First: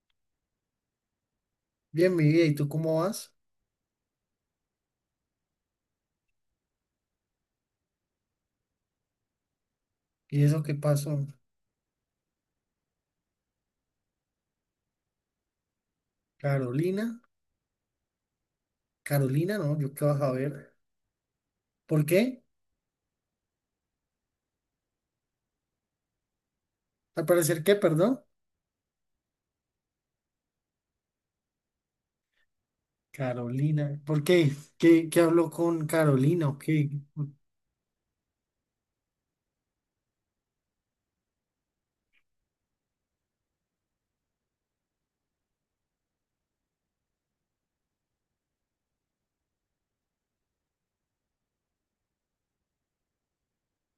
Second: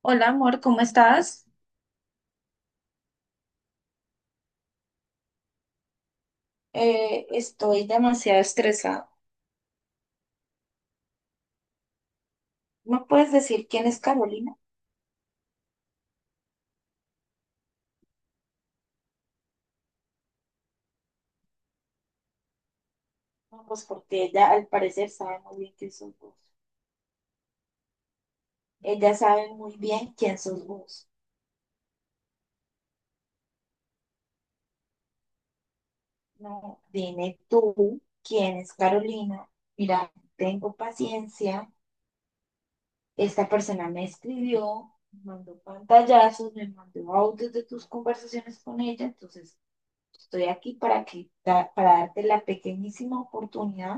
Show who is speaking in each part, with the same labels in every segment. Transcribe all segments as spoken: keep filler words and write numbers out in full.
Speaker 1: Hola amor, ¿cómo estás?
Speaker 2: Bien, mi vida, ¿y tú cómo vas?
Speaker 1: Eh, estoy demasiado estresada.
Speaker 2: ¿Y eso qué pasó?
Speaker 1: ¿No puedes decir quién es Carolina?
Speaker 2: Carolina, Carolina, no, yo qué vas a ver. ¿Por qué?
Speaker 1: No, pues porque ella al parecer sabe muy bien quién sos vos.
Speaker 2: Al parecer, ¿qué, perdón?
Speaker 1: Ella sabe muy bien quién sos vos.
Speaker 2: Carolina, ¿por qué? ¿Qué, qué habló con Carolina o
Speaker 1: No,
Speaker 2: qué?
Speaker 1: dime tú quién es Carolina. Mira, tengo paciencia. Esta persona me escribió, me mandó pantallazos, me mandó audios de tus conversaciones con ella. Entonces, estoy aquí para que, para darte la pequeñísima oportunidad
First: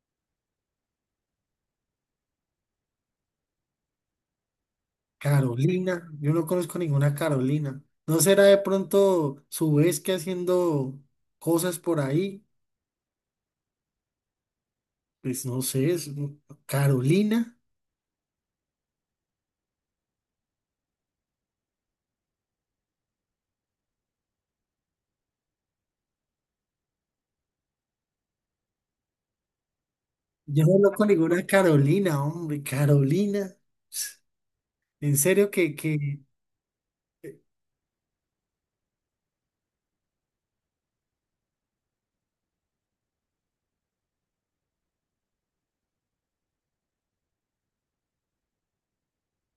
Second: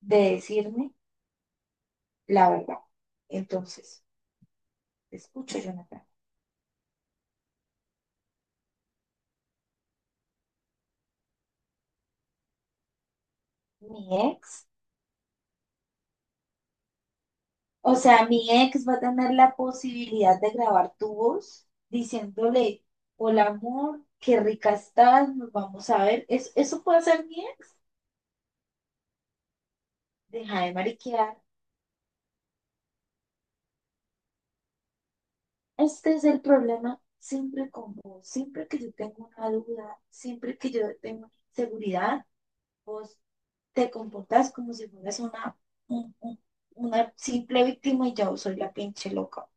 Speaker 1: de decirme. la verdad. Entonces, te escucho, Jonathan.
Speaker 2: Carolina, yo no conozco ninguna Carolina. ¿No será de pronto su vez que haciendo cosas por ahí?
Speaker 1: Mi ex,
Speaker 2: Pues no sé, es- Carolina.
Speaker 1: o sea, mi ex va a tener la posibilidad de grabar tu voz diciéndole, hola amor, qué rica estás, nos vamos a ver. ¿Es- ¿Eso puede ser bien? Deja
Speaker 2: Yo no
Speaker 1: de
Speaker 2: conozco
Speaker 1: mariquear.
Speaker 2: ninguna Carolina, hombre, Carolina. En serio que,
Speaker 1: Este
Speaker 2: que
Speaker 1: es el problema siempre con vos. Siempre que yo tengo una duda, siempre que yo tengo una inseguridad, vos te comportas como si fueras una, un- un- una simple víctima y yo soy la pinche loca.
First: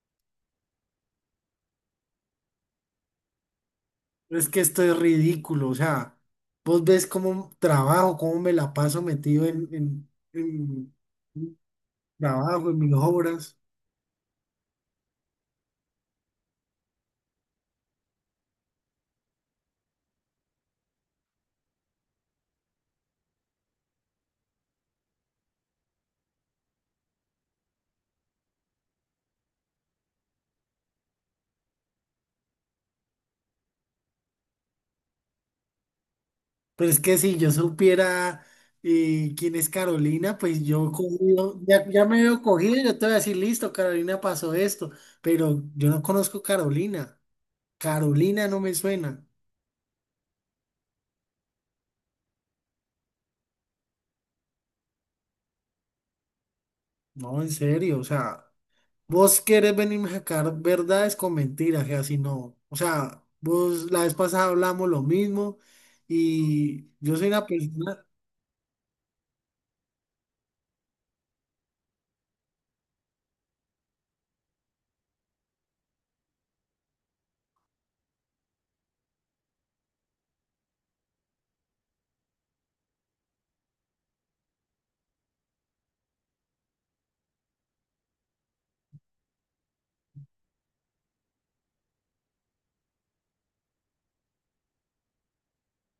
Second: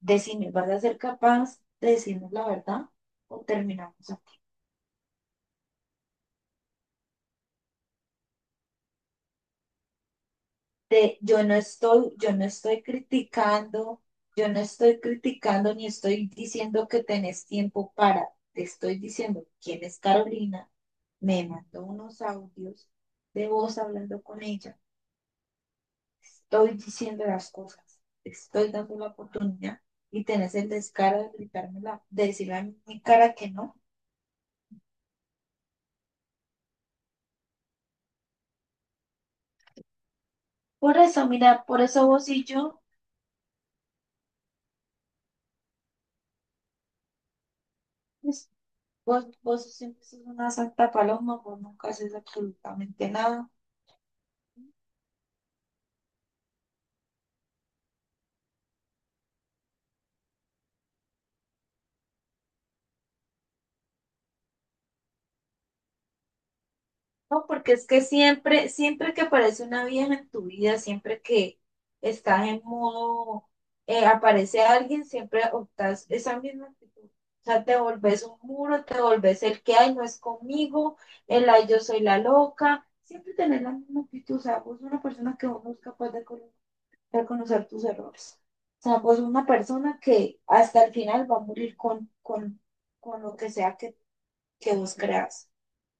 Speaker 1: Decime, ¿vas a ser capaz de decirnos la verdad o terminamos aquí?
Speaker 2: es que esto es ridículo, o sea, vos ves cómo trabajo, cómo me la paso metido en, en, en
Speaker 1: Te- yo no
Speaker 2: mi
Speaker 1: estoy, yo no
Speaker 2: trabajo, en
Speaker 1: estoy
Speaker 2: mis obras.
Speaker 1: criticando, yo no estoy criticando ni estoy diciendo que tenés tiempo para, te estoy diciendo quién es Carolina, me mandó unos audios de voz hablando con ella, estoy diciendo las cosas, te estoy dando la oportunidad y tenés el descaro de gritármela, de decirle a mi cara que no.
Speaker 2: Pero es que si yo supiera eh, quién es Carolina, pues yo
Speaker 1: Por eso,
Speaker 2: cogido,
Speaker 1: mira, por
Speaker 2: ya, ya
Speaker 1: eso
Speaker 2: me
Speaker 1: vos
Speaker 2: veo
Speaker 1: y
Speaker 2: cogido,
Speaker 1: yo.
Speaker 2: yo te voy a decir, listo, Carolina pasó esto, pero yo no conozco Carolina. Carolina
Speaker 1: pues,
Speaker 2: no me suena.
Speaker 1: Vos, vos siempre sos una santa paloma, vos nunca haces absolutamente nada.
Speaker 2: No, en serio, o sea. Vos querés venir a sacar verdades con mentiras, que así no. O sea, vos la vez pasada hablamos lo mismo y yo soy una
Speaker 1: No, porque es que
Speaker 2: persona
Speaker 1: siempre, siempre que aparece una vieja en tu vida, siempre que estás en modo, eh, aparece alguien, siempre optas esa misma actitud. O sea, te volvés un muro, te volvés el que hay, no es conmigo, el ay, yo soy la loca. Siempre tenés la misma actitud. O sea, vos sos una persona que vos no es capaz de colocar. Reconocer tus errores. O sea, pues una persona que hasta el final va a morir con, con, con lo que sea que, que vos creas.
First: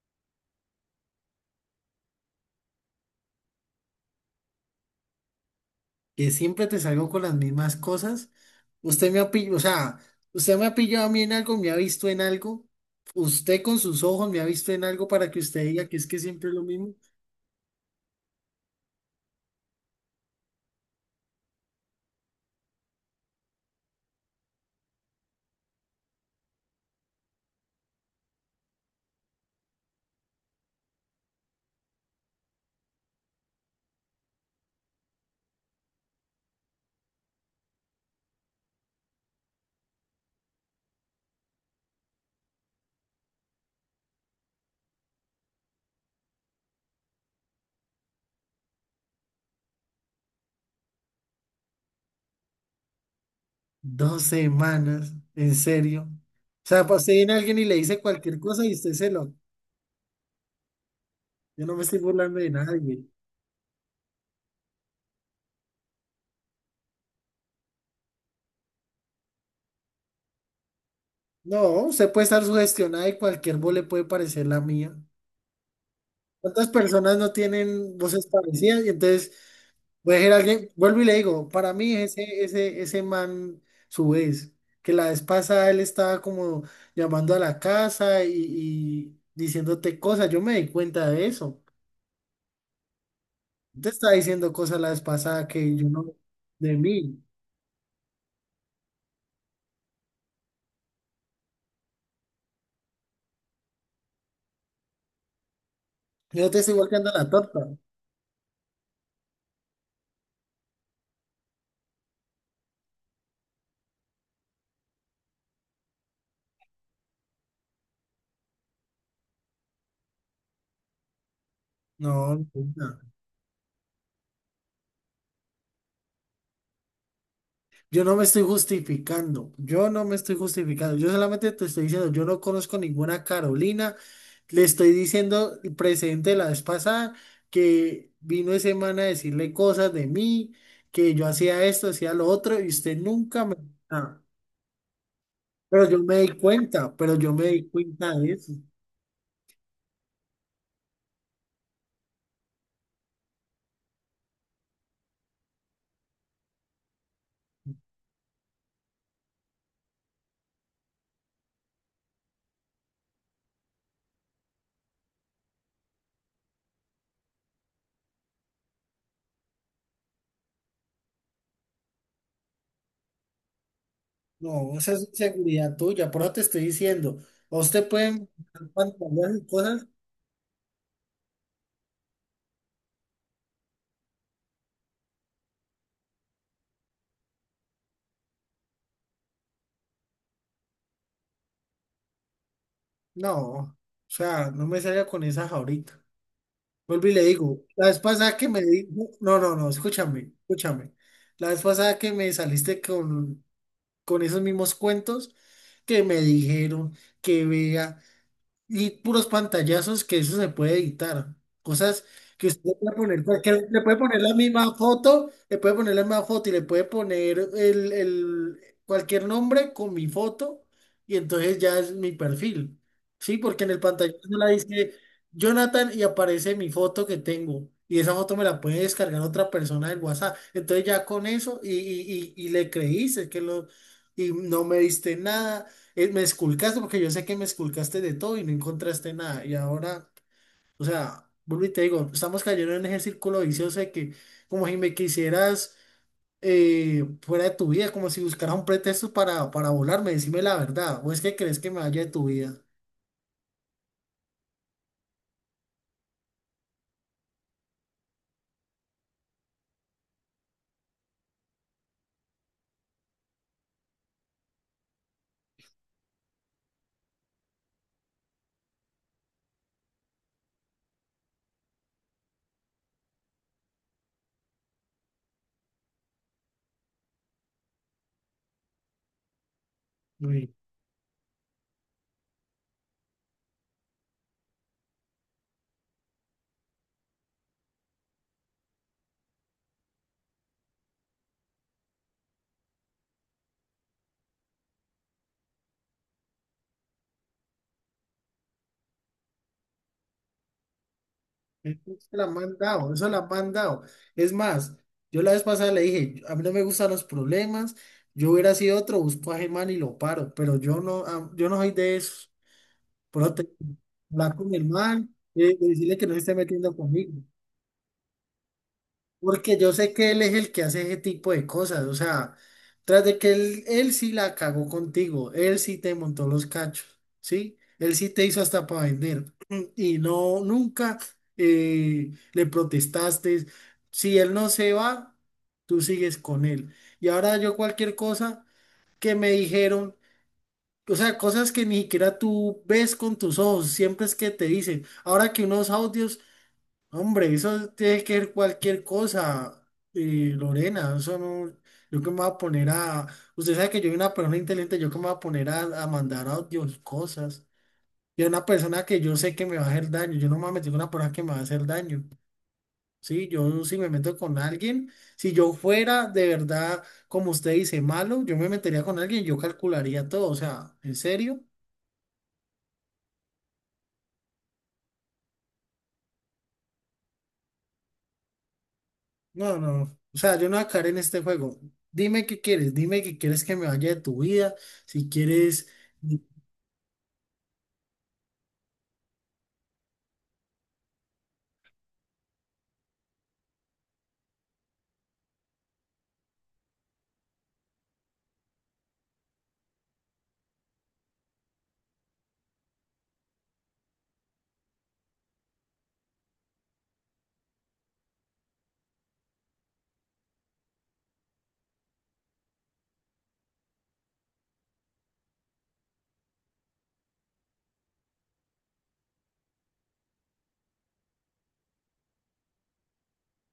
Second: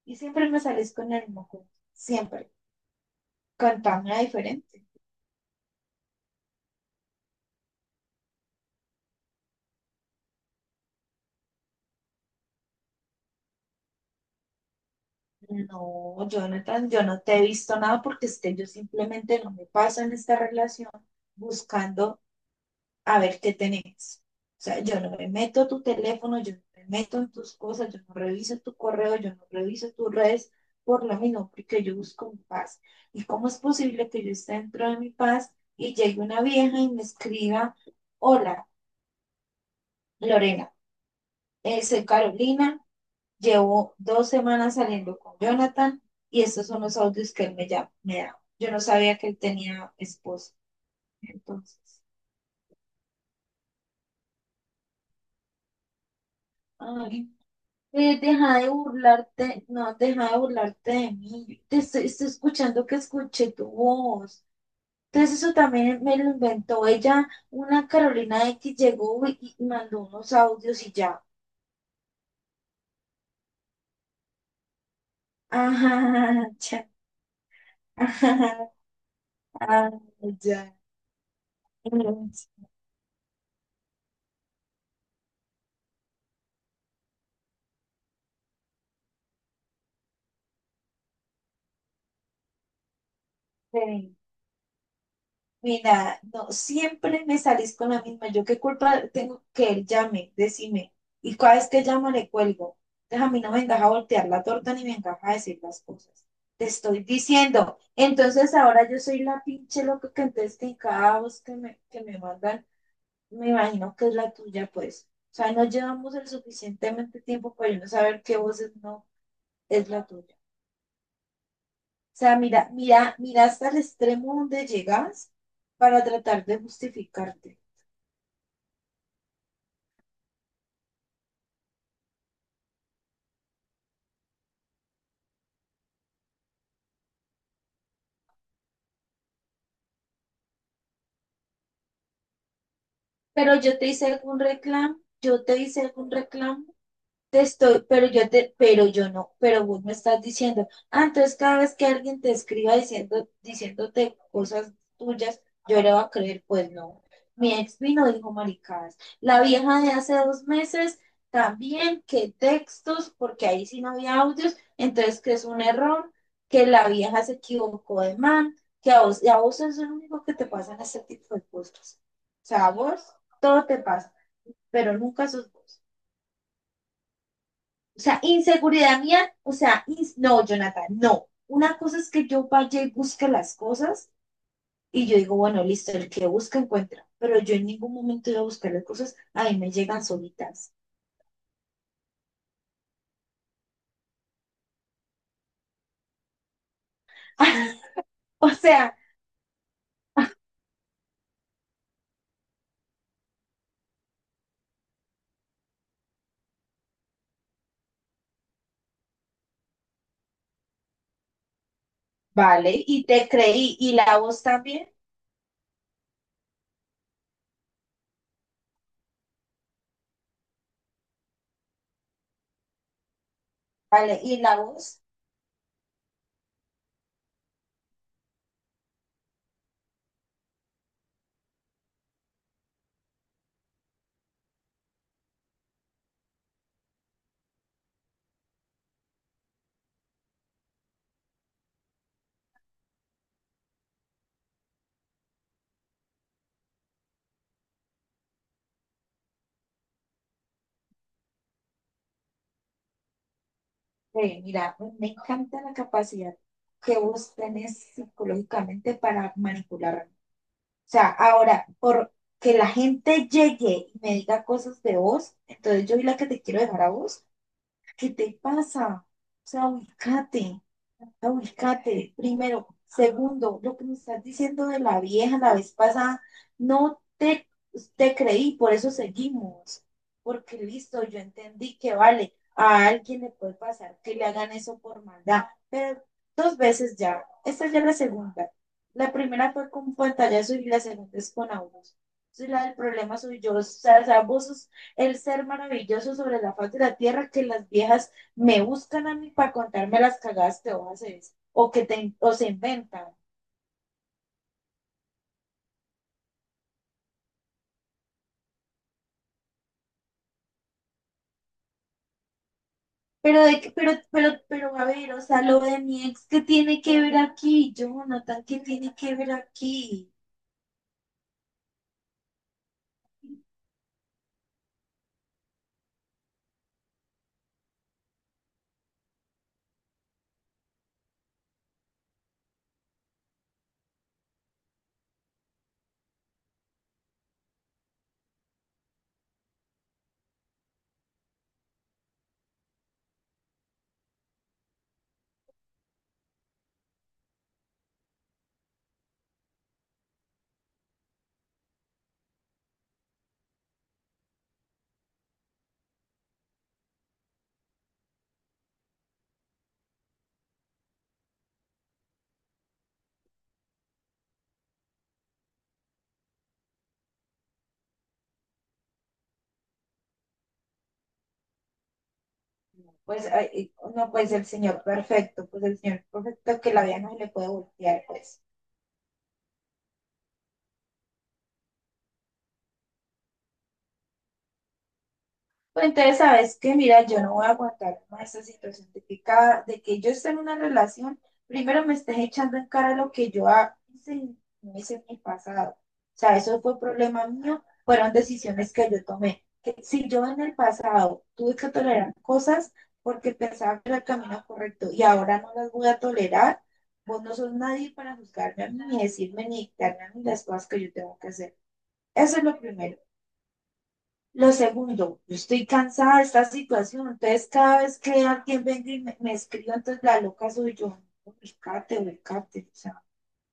Speaker 1: Y siempre me salís con el moco, siempre. Cantame diferente.
Speaker 2: que siempre te salgo con las mismas cosas. Usted me ha pillado, o sea, usted me ha pillado a mí en algo, me ha visto en algo. Usted con sus ojos me ha visto en algo para que usted diga que es que
Speaker 1: No,
Speaker 2: siempre es lo
Speaker 1: Jonathan,
Speaker 2: mismo.
Speaker 1: yo no te he visto nada porque es que yo simplemente no me paso en esta relación buscando a ver qué tenés. O sea, yo no me meto a tu teléfono, yo no me meto en tus cosas, yo no reviso tu correo, yo no reviso tus redes por lo mismo, porque yo busco mi paz. ¿Y cómo es posible que yo esté dentro de mi paz y llegue una vieja y me escriba, hola, Lorena, eh, soy Carolina, llevo dos semanas saliendo con Jonathan y estos son los audios que él me, ya, me da. Yo no sabía que él tenía esposa. Entonces,
Speaker 2: Dos semanas, en serio. O sea, pa- usted
Speaker 1: ay,
Speaker 2: viene a alguien y le dice
Speaker 1: Eh,
Speaker 2: cualquier
Speaker 1: deja
Speaker 2: cosa
Speaker 1: de
Speaker 2: y usted se lo.
Speaker 1: burlarte, no, deja de burlarte de mí. Yo
Speaker 2: Yo no
Speaker 1: te
Speaker 2: me estoy
Speaker 1: estoy, estoy
Speaker 2: burlando de
Speaker 1: escuchando que
Speaker 2: nadie.
Speaker 1: escuché tu voz. Entonces eso también me lo inventó ella, una Carolina X llegó y, y mandó unos audios y ya.
Speaker 2: No, usted puede estar sugestionada y cualquier voz le puede parecer la mía.
Speaker 1: Ajá,
Speaker 2: ¿Cuántas
Speaker 1: ya,
Speaker 2: personas no tienen voces
Speaker 1: ajá,
Speaker 2: parecidas? Y entonces,
Speaker 1: ah,
Speaker 2: voy a decir a alguien,
Speaker 1: ya.
Speaker 2: vuelvo y le digo, para mí ese, ese, ese man, su vez, que la vez pasada él estaba como llamando a la casa y, y diciéndote cosas, yo me di cuenta de eso. Te estaba
Speaker 1: Sí.
Speaker 2: diciendo cosas la vez pasada que yo no,
Speaker 1: Mira, no,
Speaker 2: de mí.
Speaker 1: siempre me salís con la misma. ¿Yo qué culpa tengo que él llame? Decime. Y cada vez que llamo le cuelgo. Entonces a mí no me encaja voltear la torta ni me encaja decir las cosas.
Speaker 2: Yo no te
Speaker 1: Te
Speaker 2: estoy
Speaker 1: estoy
Speaker 2: volteando la torta.
Speaker 1: diciendo. Entonces ahora yo soy la pinche loca que entonces que en cada voz que me, que me mandan, me imagino que es la tuya, pues. O sea, no llevamos el suficientemente tiempo para yo no saber qué voces no es la tuya. O
Speaker 2: No,
Speaker 1: sea, mira,
Speaker 2: no. No.
Speaker 1: mira, mira hasta el extremo donde llegas para tratar de justificarte.
Speaker 2: Yo no me estoy justificando, yo no me estoy justificando, yo solamente te estoy diciendo, yo no conozco ninguna Carolina, le estoy diciendo el presente la vez pasada que vino ese man a decirle cosas de mí, que yo hacía esto, hacía lo otro, y usted nunca
Speaker 1: Pero
Speaker 2: me...
Speaker 1: yo te hice
Speaker 2: Ah,
Speaker 1: algún reclamo, yo te hice
Speaker 2: pero yo
Speaker 1: algún
Speaker 2: me di
Speaker 1: reclamo
Speaker 2: cuenta, pero yo
Speaker 1: te
Speaker 2: me di
Speaker 1: estoy, pero
Speaker 2: cuenta
Speaker 1: yo
Speaker 2: de eso.
Speaker 1: te, pero yo no, pero vos me estás diciendo, ah, entonces cada vez que alguien te escriba diciendo, diciéndote cosas tuyas, yo le voy a creer, pues no. Mi ex vino dijo maricadas. La vieja de hace dos meses también, que textos, porque ahí sí no había audios, entonces que es un error, que la vieja se equivocó de man, que a vos, y a vos es lo único que te pasan este tipo de cosas. O sea, a vos todo te pasa,
Speaker 2: No, esa
Speaker 1: pero
Speaker 2: es
Speaker 1: nunca sos
Speaker 2: inseguridad
Speaker 1: vos.
Speaker 2: tuya, por eso te estoy diciendo, ¿a usted
Speaker 1: O sea,
Speaker 2: pueden
Speaker 1: inseguridad mía,
Speaker 2: pantalones y
Speaker 1: o sea,
Speaker 2: cosas?
Speaker 1: ins- no, Jonathan, no. Una cosa es que yo vaya y busque las cosas y yo digo, bueno, listo, el que busca encuentra, pero yo en ningún momento iba a buscar las cosas, a mí me llegan solitas.
Speaker 2: No, o sea, no me salga con esas ahorita. Vuelvo y le digo, la vez pasada que
Speaker 1: O
Speaker 2: me di,
Speaker 1: sea,
Speaker 2: no, no, no, no, escúchame, escúchame. La vez pasada que me saliste con, con esos mismos cuentos que me dijeron que vea y puros pantallazos que eso se puede editar. Cosas que usted
Speaker 1: vale,
Speaker 2: le puede
Speaker 1: y
Speaker 2: poner,
Speaker 1: te
Speaker 2: cualquier-
Speaker 1: creí,
Speaker 2: le
Speaker 1: y
Speaker 2: puede
Speaker 1: la
Speaker 2: poner la
Speaker 1: voz
Speaker 2: misma
Speaker 1: también,
Speaker 2: foto, le puede poner la misma foto y le puede poner el, el- cualquier nombre con mi foto y entonces ya es mi perfil. Sí, porque en el pantallazo
Speaker 1: vale,
Speaker 2: no
Speaker 1: y
Speaker 2: la
Speaker 1: la
Speaker 2: dice
Speaker 1: voz,
Speaker 2: Jonathan y aparece mi foto que tengo. Y esa foto me la puede descargar otra persona del WhatsApp. Entonces ya con eso y, y, y, y le creíste que lo... Y no me diste nada eh, me esculcaste porque yo sé que me esculcaste de todo y no encontraste nada. Y ahora, o sea, vuelvo y te digo, estamos cayendo en ese círculo vicioso de que como si me quisieras eh, fuera de tu vida, como si buscaras un pretexto para, para volarme, decime la verdad. ¿O es que crees que me vaya de tu vida?
Speaker 1: eh, mira, me encanta la capacidad que vos tenés psicológicamente para manipular sea, ahora, por que la gente llegue y me diga cosas de vos, entonces yo soy la que te quiero dejar a vos, ¿qué te pasa? O sea, ubícate, ubícate, primero. Segundo, lo que me estás diciendo de la vieja la vez pasada, no te, te creí, por eso seguimos.
Speaker 2: Uy,
Speaker 1: Porque listo, yo entendí que vale, a alguien le puede pasar que le hagan eso por maldad, pero dos veces ya. Esta ya es la segunda. La primera fue con pantallazo y la segunda es con abuso. Entonces, la del problema soy yo. O sea, o sea, vos sos el ser maravilloso sobre la faz de la tierra que las viejas me buscan a mí para contarme las cagadas que vos haces o
Speaker 2: eso
Speaker 1: que te,
Speaker 2: se la
Speaker 1: o
Speaker 2: han
Speaker 1: se
Speaker 2: mandado, eso
Speaker 1: inventan.
Speaker 2: la han mandado. Es más, yo la vez pasada le dije, a mí no me gustan los problemas, yo hubiera sido otro, busco a Germán y lo paro, pero yo no, ah, yo no soy de eso.
Speaker 1: Pero,
Speaker 2: Prote,
Speaker 1: de, que- pero, pero,
Speaker 2: hablar con mi
Speaker 1: pero, a
Speaker 2: hermano,
Speaker 1: ver, o sea,
Speaker 2: eh,
Speaker 1: lo de
Speaker 2: decirle
Speaker 1: mi
Speaker 2: que no se
Speaker 1: ex,
Speaker 2: esté
Speaker 1: ¿qué
Speaker 2: metiendo
Speaker 1: tiene que
Speaker 2: conmigo.
Speaker 1: ver aquí? Jonathan, ¿qué tiene que ver
Speaker 2: Porque yo sé que
Speaker 1: aquí?
Speaker 2: él es el que hace ese tipo de cosas. O sea, tras de que él, él sí la cagó contigo, él sí te montó los cachos, ¿sí? Él sí te hizo hasta para vender. Y no, nunca eh, le protestaste. Si él no se va, tú sigues con él. Y ahora yo cualquier cosa que me dijeron. O sea, cosas que ni siquiera tú ves con tus ojos, siempre es que te dicen. Ahora que unos audios, hombre, eso tiene que ser cualquier cosa, eh, Lorena, eso no, yo que me voy a poner a, usted sabe que yo soy una persona inteligente, yo que me voy a poner a, a mandar audios, cosas. Y a una persona que yo sé que me va a hacer daño, yo no me voy a meter con una persona que me va a hacer daño. Sí, yo si me meto con alguien, si yo fuera de verdad, como usted dice, malo, yo me metería con alguien, yo calcularía todo, o sea, en serio.
Speaker 1: No, Pues, ay, no, pues el señor perfecto, pues el señor perfecto que la vida no se le puede voltear, pues.
Speaker 2: No, no. No. O sea, yo no voy a caer en este juego. Dime qué quieres, dime que quieres que me vaya de tu vida. Si quieres,
Speaker 1: Pues entonces,
Speaker 2: me
Speaker 1: ¿sabes qué? Mira, yo no voy a aguantar más esa situación de que, cada, de que yo esté en una relación, primero me estés echando en cara lo que yo ha- hice en meses en el pasado. O sea, eso fue problema mío, fueron decisiones que yo tomé. Que si yo en el pasado tuve que tolerar cosas porque pensaba que era el camino correcto y ahora no las voy a tolerar, vos no sos nadie para juzgarme a mí, ni decirme, ni dictarme a mí las cosas que yo tengo que hacer. Eso es lo primero. Lo segundo, yo estoy cansada de esta situación, entonces cada vez que alguien venga y me, me escriba, entonces la loca soy yo. Ubicate, ubicate. O sea,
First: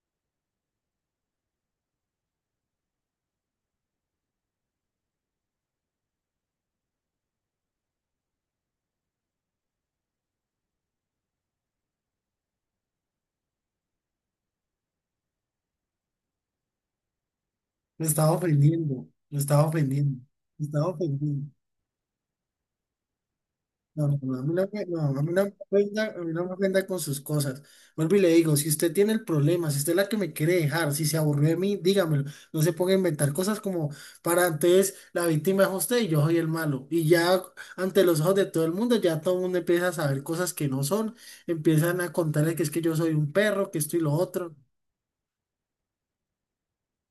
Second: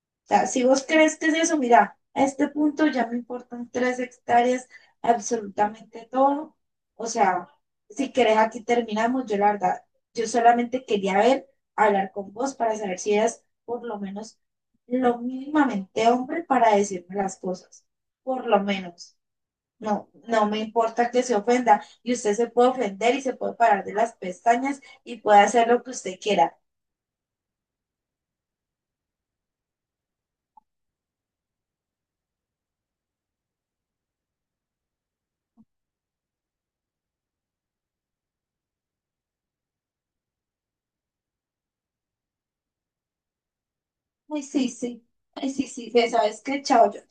Speaker 1: o sea, si vos crees que es eso, mira, a este punto ya me importan tres hectáreas, absolutamente todo. O sea, si querés aquí terminamos, yo la verdad, yo solamente quería ver, hablar con vos para saber si eras por lo menos lo mínimamente hombre para decirme las cosas,
Speaker 2: estaba
Speaker 1: por lo
Speaker 2: ofendiendo,
Speaker 1: menos.
Speaker 2: me estaba
Speaker 1: No,
Speaker 2: ofendiendo,
Speaker 1: no me
Speaker 2: me estaba
Speaker 1: importa que se
Speaker 2: ofendiendo.
Speaker 1: ofenda y usted se puede ofender y se puede parar de
Speaker 2: No,
Speaker 1: las
Speaker 2: no, no, a mí no,
Speaker 1: pestañas
Speaker 2: me- no,
Speaker 1: y
Speaker 2: a mí
Speaker 1: puede
Speaker 2: no me
Speaker 1: hacer lo que
Speaker 2: ofenda,
Speaker 1: usted
Speaker 2: a mí no me
Speaker 1: quiera.
Speaker 2: ofenda con sus cosas. Vuelvo y le digo, si usted tiene el problema, si usted es la que me quiere dejar, si se aburrió de mí, dígamelo. No se ponga a inventar cosas como para antes la víctima es usted y yo soy el malo. Y ya ante los ojos de todo el mundo, ya todo el mundo empieza a saber cosas que no son. Empiezan a contarle que es que yo soy un perro, que esto y lo
Speaker 1: Ay,
Speaker 2: otro.
Speaker 1: sí, sí. Ay, sí, sí, Fe, ¿sabes qué? Chao, yo.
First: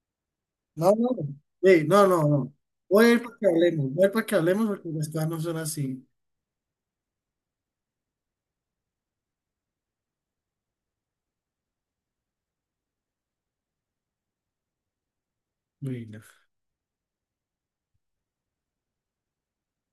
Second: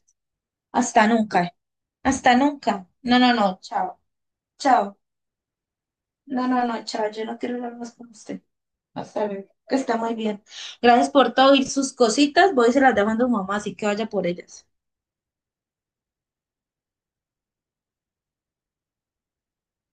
Speaker 2: No,
Speaker 1: Hasta
Speaker 2: no,
Speaker 1: nunca.
Speaker 2: eh, no, no,
Speaker 1: Hasta
Speaker 2: no.
Speaker 1: nunca.
Speaker 2: Voy a
Speaker 1: No,
Speaker 2: ir
Speaker 1: no,
Speaker 2: para que
Speaker 1: no,
Speaker 2: hablemos,
Speaker 1: chao.
Speaker 2: voy a ir para que hablemos porque
Speaker 1: Chao.
Speaker 2: las cosas no son así.
Speaker 1: No, no, no, chao. Yo no quiero hablar más con usted. Hasta luego. Que está muy bien. Gracias por todo y sus cositas. Voy y se las dejo a su mamá, así que vaya por ellas.
Speaker 2: Bueno.